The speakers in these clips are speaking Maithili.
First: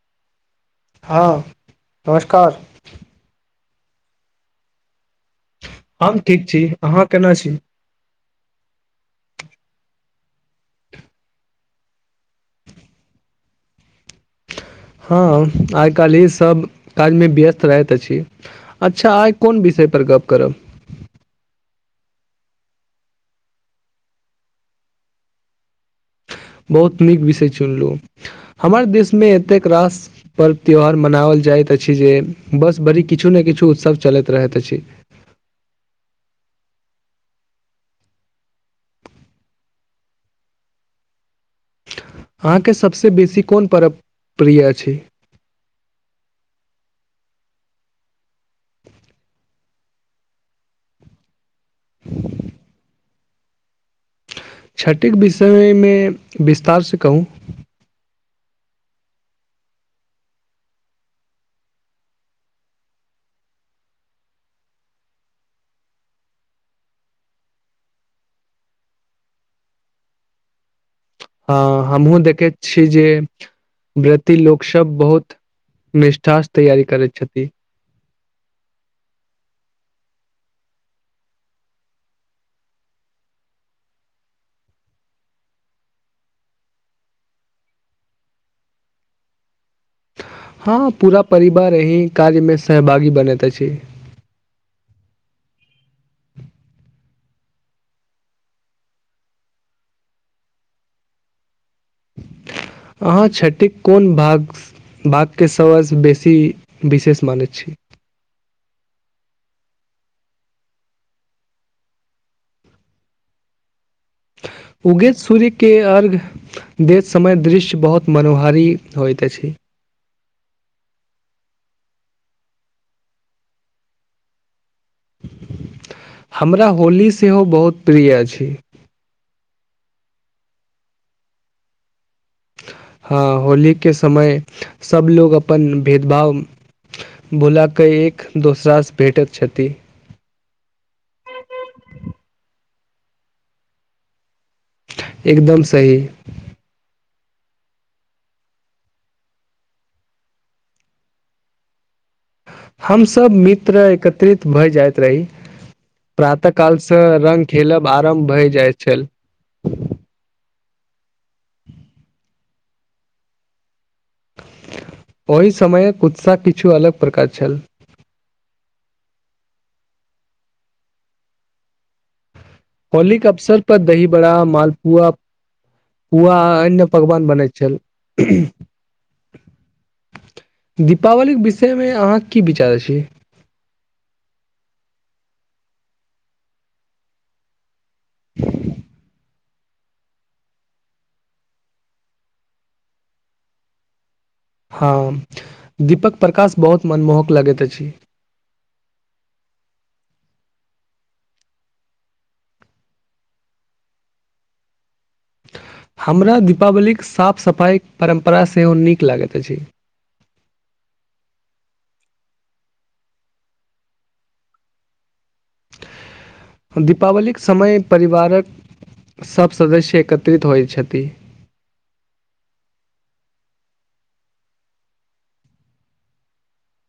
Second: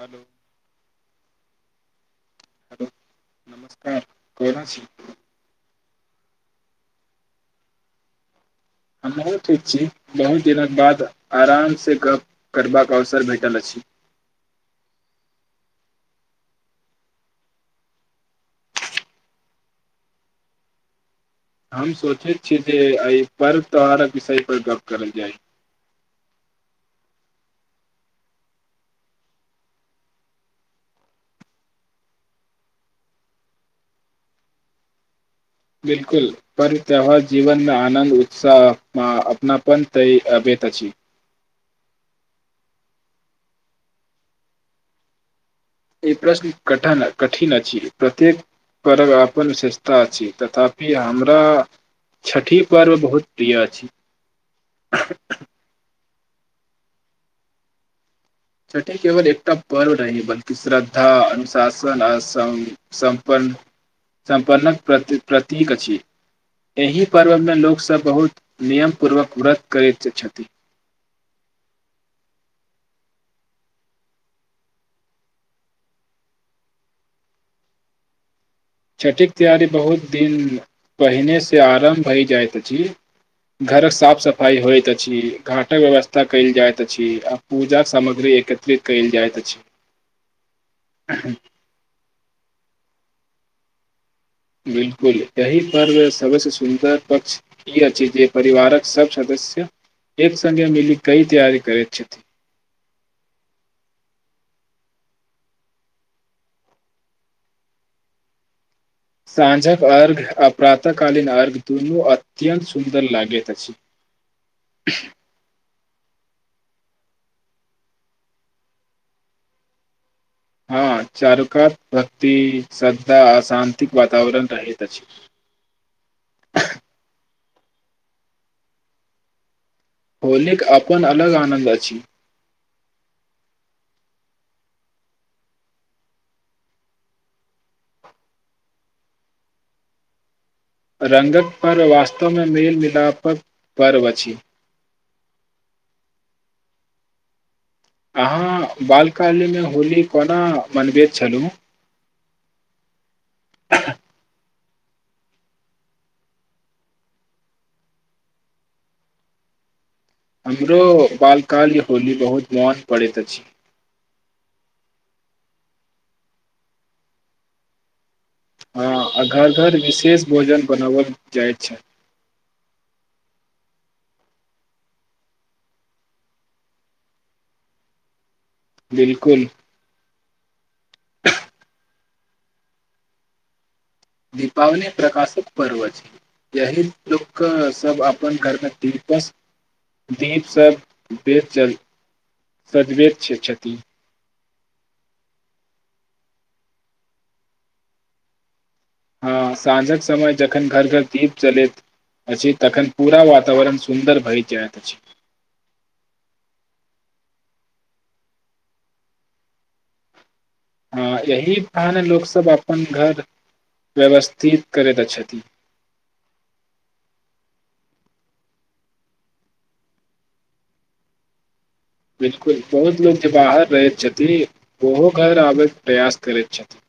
हलो हाँ नमस्कार हेलो नमस्कार कोना छी हम ठीक छी अहाँ केना छी हमहुँ ठीक छी बहुत दिनक बाद आरामसँ गप करबाक अवसर भेटल अछि हँ आइ काल्हि सभ काजमे व्यस्त रहैत अछि अच्छा आइ कोन विषयपर गप करब हम सोचैत छियै जे एहि पर्व त्यौहारक विषय पर गप करल जाय बहुत नीक विषय चुनलु हमर देशमे एतेक रास पर्व त्यौहार मनाबल जाइत अछि जे बस बड़ी किछु ने किछु उत्सव चलैत रहैत अछि बिल्कुल पर त्यौहार जीवनमे आनन्द उत्साह अपनापन त अबैत अछि अहाँके सभसँ बेसी कोन परव बढ़िया छै ई प्रश्न कटा कठन कठिन अछि प्रत्येक परव अपन विशेषता अछि तथापि हमरा छठि पर्व बहुत प्रिय अछि छठिम विषयमे विस्तारसे कहू छठि केवल एकटा पर्व रह बल्कि श्रद्धा अनुशासन आ सम सम्पन्न सम्पन्नक प्रति प्रतीक अछि एहि पर्वमे लोकसभ बहुत नियम पूर्वक व्रत करैत छथि हँ हमहूँ देखैत छी जे व्रती लोकसभ बहुत निष्ठास तैयारी करैत छथि छठिके तैयारी बहुत दिन पहिनेसँ आरम्भ भय जाइत अछि घरक साफ सफाइ होइत अछि घाटक व्यवस्था कयल जाइत अछि आ पूजाक सामग्री एकत्रित कयल जाइत अछि हाँ पूरा परिवार यही कार्य मे सहभागी बनत अछि बिल्कुल यही पर्व सबसे सुन्दर पक्ष ई अछि जे परिवारक सब सदस्य एक संगे मिली कई तैयारी करैत छथि अहाँ छठिक कोन भाग बातके समझ बेसी विशेष मानैत छी साँझक अर्घ आ प्रातः कालीन अर्घ दुनू अत्यन्त सुन्दर लागैत अछि उगैत सूर्य के अर्घ दैत समय दृश्य बहुत मनोहारी होइत अछि हाँ चारुकात भक्ति सरधा अशान्तिके वातावरण रहय छै हमरा होली सेहो बहुत प्रिय अछि होलिक आपन अलग आनन्द अछि हाँ होलीके समय सभलोग अपन भेदभाव भूला कऽ एक दोसरासँ भेटैत छथि रंगक पर्व वास्तवमे मेलमिलापक पर्व अछि एकदम सही अहाँ बालकाल्यमे होली कोना मनबैत छलहुँ हमस ब त' मित्र एकत्रित भए जाइत रही प्रातः कालसँ रंग खेलब आरम्भ भय जाइत छल हमरो बालकाल्य होली बहुत मोन पड़ैत अछि ओहि समयक उत्साह किछु अलग प्रकार छल हँ आ घर घर विशेष भोजन बनाबल जाए छैइ होलीक अवसरपर दही बड़ा मालपुआ पुआ आ अन्य पकवान बनैत छल बिलकुल दीपावलीक विषयमे अहाँक की विचार अछि दीपावली प्रकाशक पर्व अछि यही लोकसभ अपन घरमे दीपस् दीप सब बेर सजबैत छथि हँ दीपक प्रकाश बहुत मनमोहक लगैत अछि हँ साँझक समय जखन घर-घर दीप जरैत अछि तखन पूरा वातावरण सुन्दर भय जाइत अछि हमरा दीपावलीक साफ सफाइक परम्परा सेहो नीक लागैत अछि हँ यही आन लोकसभ अपन घर व्यवस्थित करैत छथि दीपावलीक समय परिवारक सभ सदस्य एकत्रित होइत छथि बिलकुल बहुत लोक जे बाहर रहैत छथिन ओहो घर आबयके प्रयास करैत छथिन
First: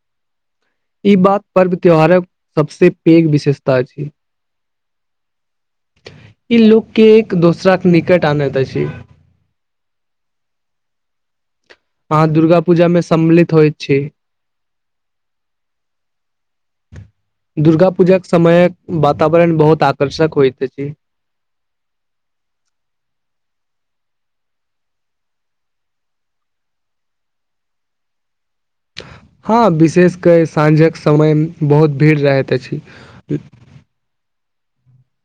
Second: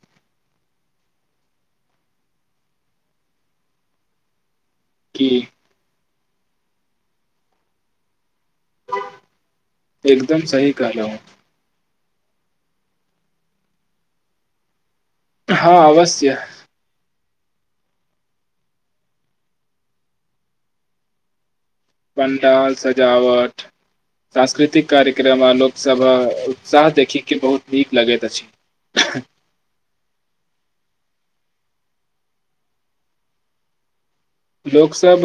ई बात पर्व त्यौहारक सबसँ पैघ विशेषता अछि की ई लोकके एक दोसराक निकट आनैत अछि एकदम सही कहलहुं अहाँ दुर्गा पूजामे सम्मिलित होइत छी हँ अवश्य दुर्गा पूजाक समयक वातावरण बहुत आकर्षक होइत अछि पंडाल सजावट सांस्कृतिक कार्यक्रम आ लोकसभ उत्साह देखे बहुत नीक लगैत अछि हँ विशेष कय साँझक समय बहुत भीड़ रहैत अछि लोकसभ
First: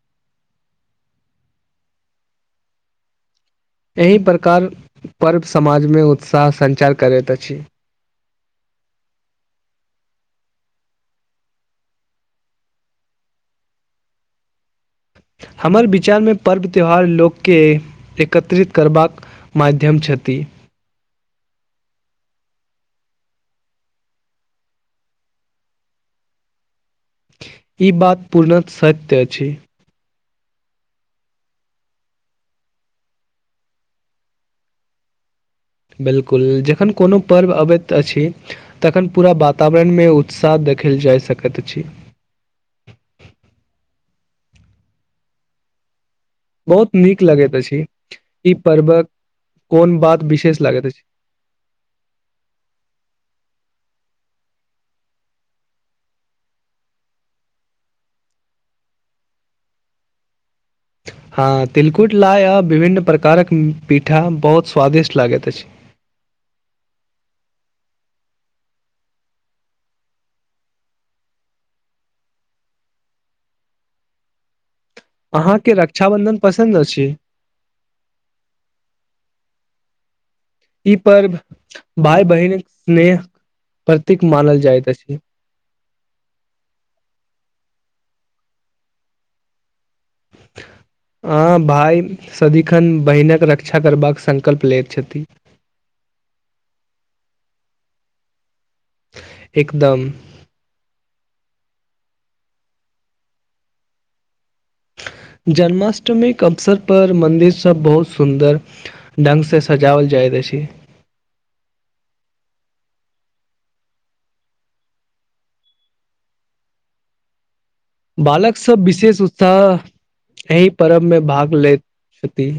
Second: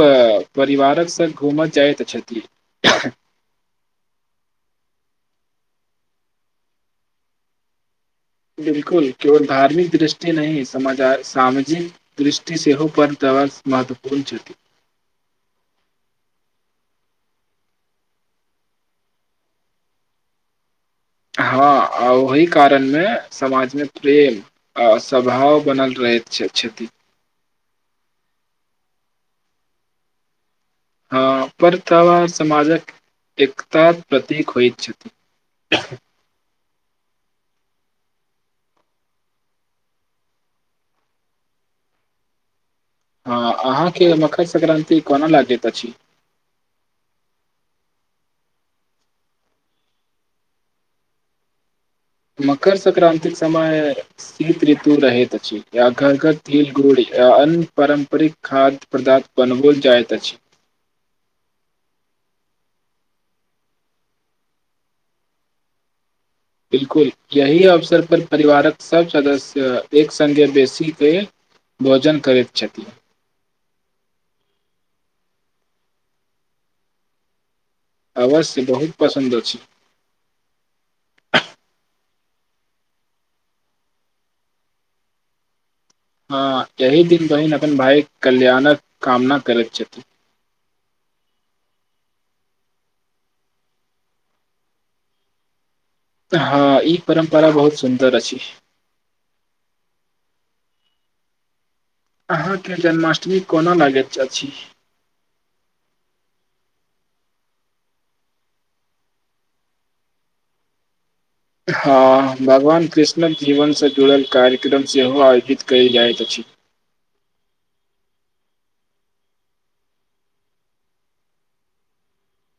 परिवारक संग घूमय जाइत छथि एहि प्रकार पर्व समाजमे उत्साह संचार करैत अछि बिलकुल केवल धार्मिक दृष्टि नहि सामजा सामजिक दृष्टि सेहो पर्व त' महत्वपूर्ण छथि हमर विचारमे पर्व त्यौहार लोककेँ एकत्रित करबाक माध्यम छथि हँ आ ओहि कारणमे समाजमे प्रेम आ स्वभाव बनल रहैत छथि ई बात पूर्णत सत्य अछि हँ पर तावा सामजक एकता प्रतीक होइत छथि बिलकुल जखन कोनो पर्व अबैत अछि तखन पूरा वातावरणमे उत्साह देखल जाय सकैत अछि हँ अहाँके मकर सक्रान्ति कोना लागैत अछि बहुत नीक लगैत अछि ई पर्वक कोन बात विशेष लागैत अछि मकर संक्रान्तिक समय शीत ऋतु रहैत अछि या घर घर तिल गुड़ या अन्य पारम्परिक खाद्य पदार्थ बनबल जाइत अछि हां तिलकुट लाइ आ विभिन्न प्रकारक पीठा बहुत स्वादिष्ट लागैत अछि बिलकुल यही अवसर पर परिवारक सभ सदस्य एक संगे बेसी के भोजन करैत छथिन अहाँके रक्षाबन्धन पसन्द अछि अवश्य बहुत पसन्द अछि ई पर्व भाय बहिनक स्नेह प्रतीक मानल जाइत अछि हँ यही दिन बहिन अपन भाय कल्याणक कामना करैत छथि आ भाइ सदिखन बहिनक रक्षा करबाक संकल्प लेैत छथि हँ ई परम्परा बहुत सुन्दर अछि एकदम अहाँके जन्माष्टमी कोना लागैत अछि जन्माष्टमीक अवसरपर मन्दिरसभ बहुत सुन्दर ढंगसँ सजाओल जाइत अछि हँ भगवान कृष्णक जीवनसँ जुड़ल कार्यक्रम सेहो आयोजित कयल जाइत अछि बालक सब विशेष उत्साह एहि पर्व मे भाग लैत छथि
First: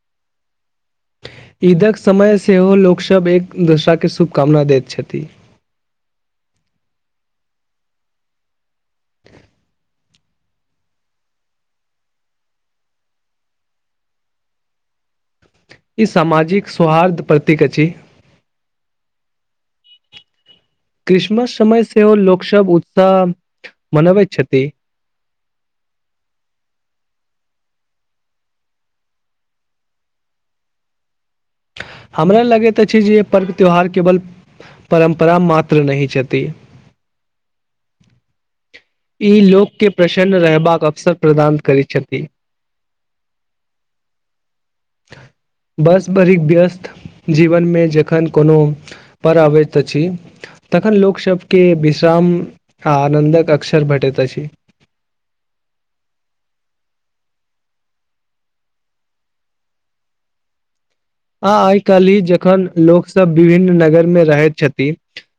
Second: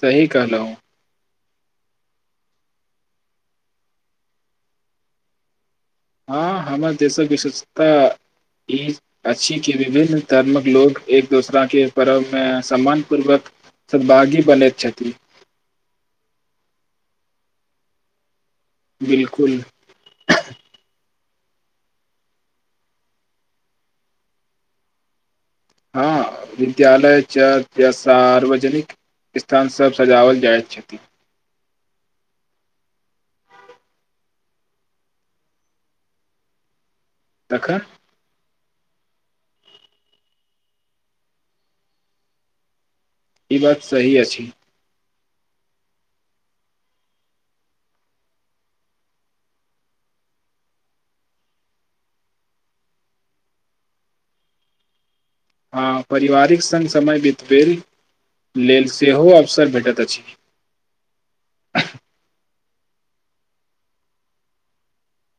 सही कहलहुं ईदक समय सेहो लोकसभ एक दोसरा के शुभकामना दैत छथि हँ हमर देशक विशेषता ई अछि कि विभिन्न धर्मक लोक एक दोसराके पर्वमे सम्मान पूर्वक सद्भागी बनैत छथि ई सामाजिक सौहार्द प्रतीक अछि बिलकुल क्रिसमस समय सेहो लोकसभ उत्साह मनबैत छथि हँ विद्यालय च य सार्वजनिक स्थानसभ सजाओल जाइत छथि हमरा लगैत अछि जे पर्व त्यौहार केवल परम्परा मात्र नहि छथि तखन ई लोककें प्रसन्न रहबाक अवसर प्रदान करैत छथि ई बात सही अछि बस भरिक व्यस्त जीवनमे जखन कोनो पर अबैत अछि तखन लोकसभकें विश्राम आ आनन्दक अवसर भेटैत अछि हँ पारिवारिक संग समय बितबय लेल सेहो अवसर भेटैत अछि आ आइ काल्हि जखन लोकसभ विभिन्न नगरमे रहैत छथि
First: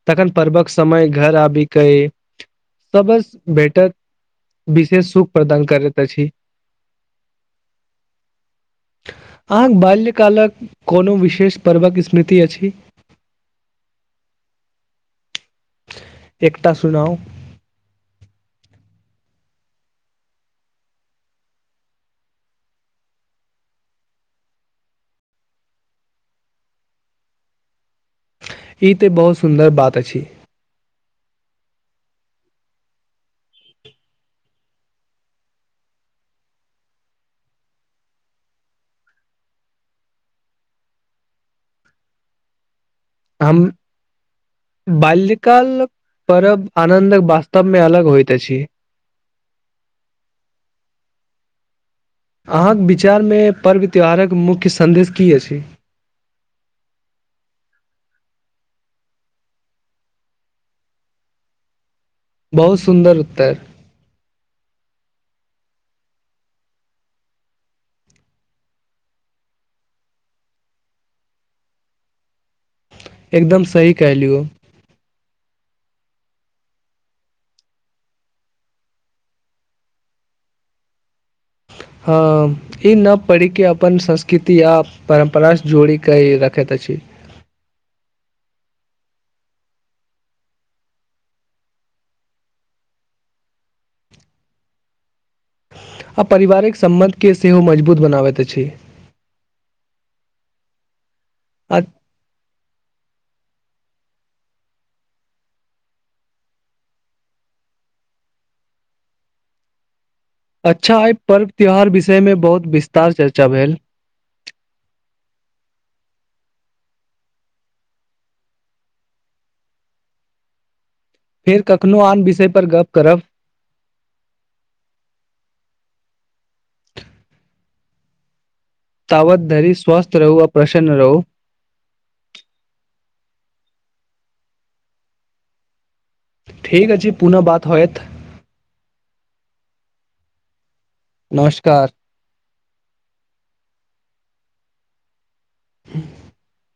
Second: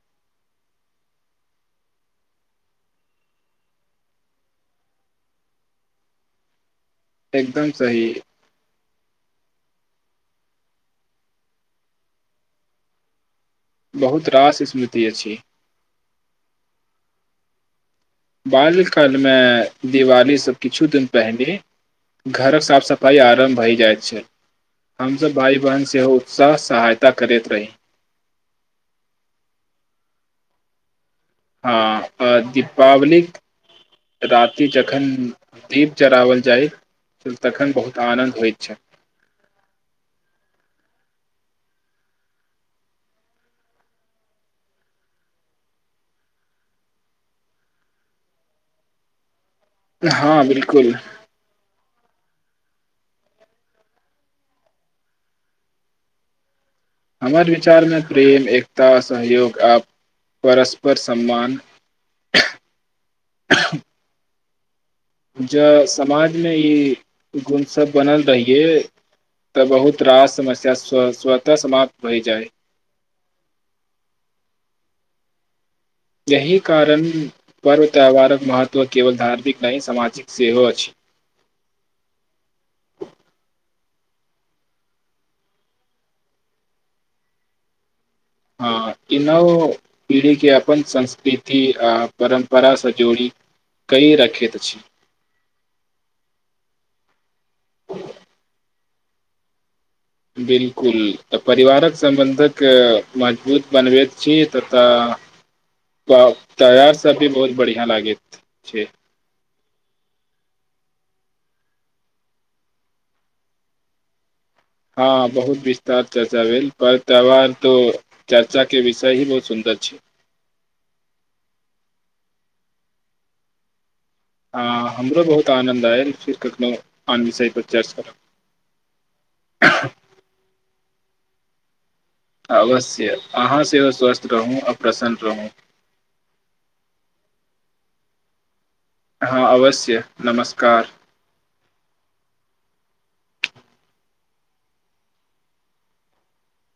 तखन पर्वक समय घर आबि कऽ सभस भेटत विशेष सुख प्रदान करैत अछि एकदम सही अहाँक बाल्यकालक कोनो विशेष पर्वक स्मृति अछि बहुत रास स्मृति अछि एकटा सुुनाउ बाल्यकालमे दिवालीसँ किछु दिन पहिनेे घरक साफ सफाइ आरम्भ भय जाइत छै हमसभ भाय बहिन सेहो उत्साह सहायता करैत रही ई तऽ बहुत सुन्दर बात अछि हँ आ दीपावलीक राति जखन दीप जराओल जाय तखन बहुत आनन्द होइत छै हम बाल्यकाल पर्व आनन्दक वास्तवमे अलग होइत अछि हँ बिलकुल अहाँक विचारमे पर्व त्यौहारक मुख्य सन्देश की अछि हमर विचारमे प्रेम एकता सहयोग आ परस्पर सम्मान बहुत सुन्दर उत्तर जँ समाजमे ई गुणसभ बनल रहियै तऽ बहुत रास समस्या स्व स्वतः समाप्त भय जाय एकदम सही क लियौ एहि कारण पर्व त्यौहारक महत्व केवल धार्मिक नहि सामाजिक सेहो छै हँ ई न पढ़ि कऽ अपन संस्कृति आ परम्परासँ जोड़ि कऽ रखैत अछि हँ ई नव पीढ़ीके अपन संस्कृति आ परम्परासँ जोड़ि कय रखैत छी आ पारिवारिक सम्बन्ध के सेहो मजबूत बनाबैत अछि बिलकुल अ- परिवारक सम्बंधक मजबूत बनबैत छी ततऽ तयार सब भी बहुत बढ़ियां लागैत छै अच्छा आइ पर्व त्योहार विषयमे बहुत विस्तार चर्चा भेल हँ बहुत विस्तार चर्चा भेल पर्व त्यौहार तऽ चर्चाके विषय ही बहुत सुन्दर छै फेर कखनो आन विषय पर गप्प करब ह हमरो बहुत आनन्द आयल फेर कखनो आन विषय पर चर्च करब तावत धरी स्वस्थ रहू ओर प्रसन्न रहू अवश्य अहाँ सेहो स्वस्थ रहू आ प्रसन्न रहूँ ठीक अछि छै पुनः बात होयत हँ अवश्य नमस्कार नमस्कार [inaudible]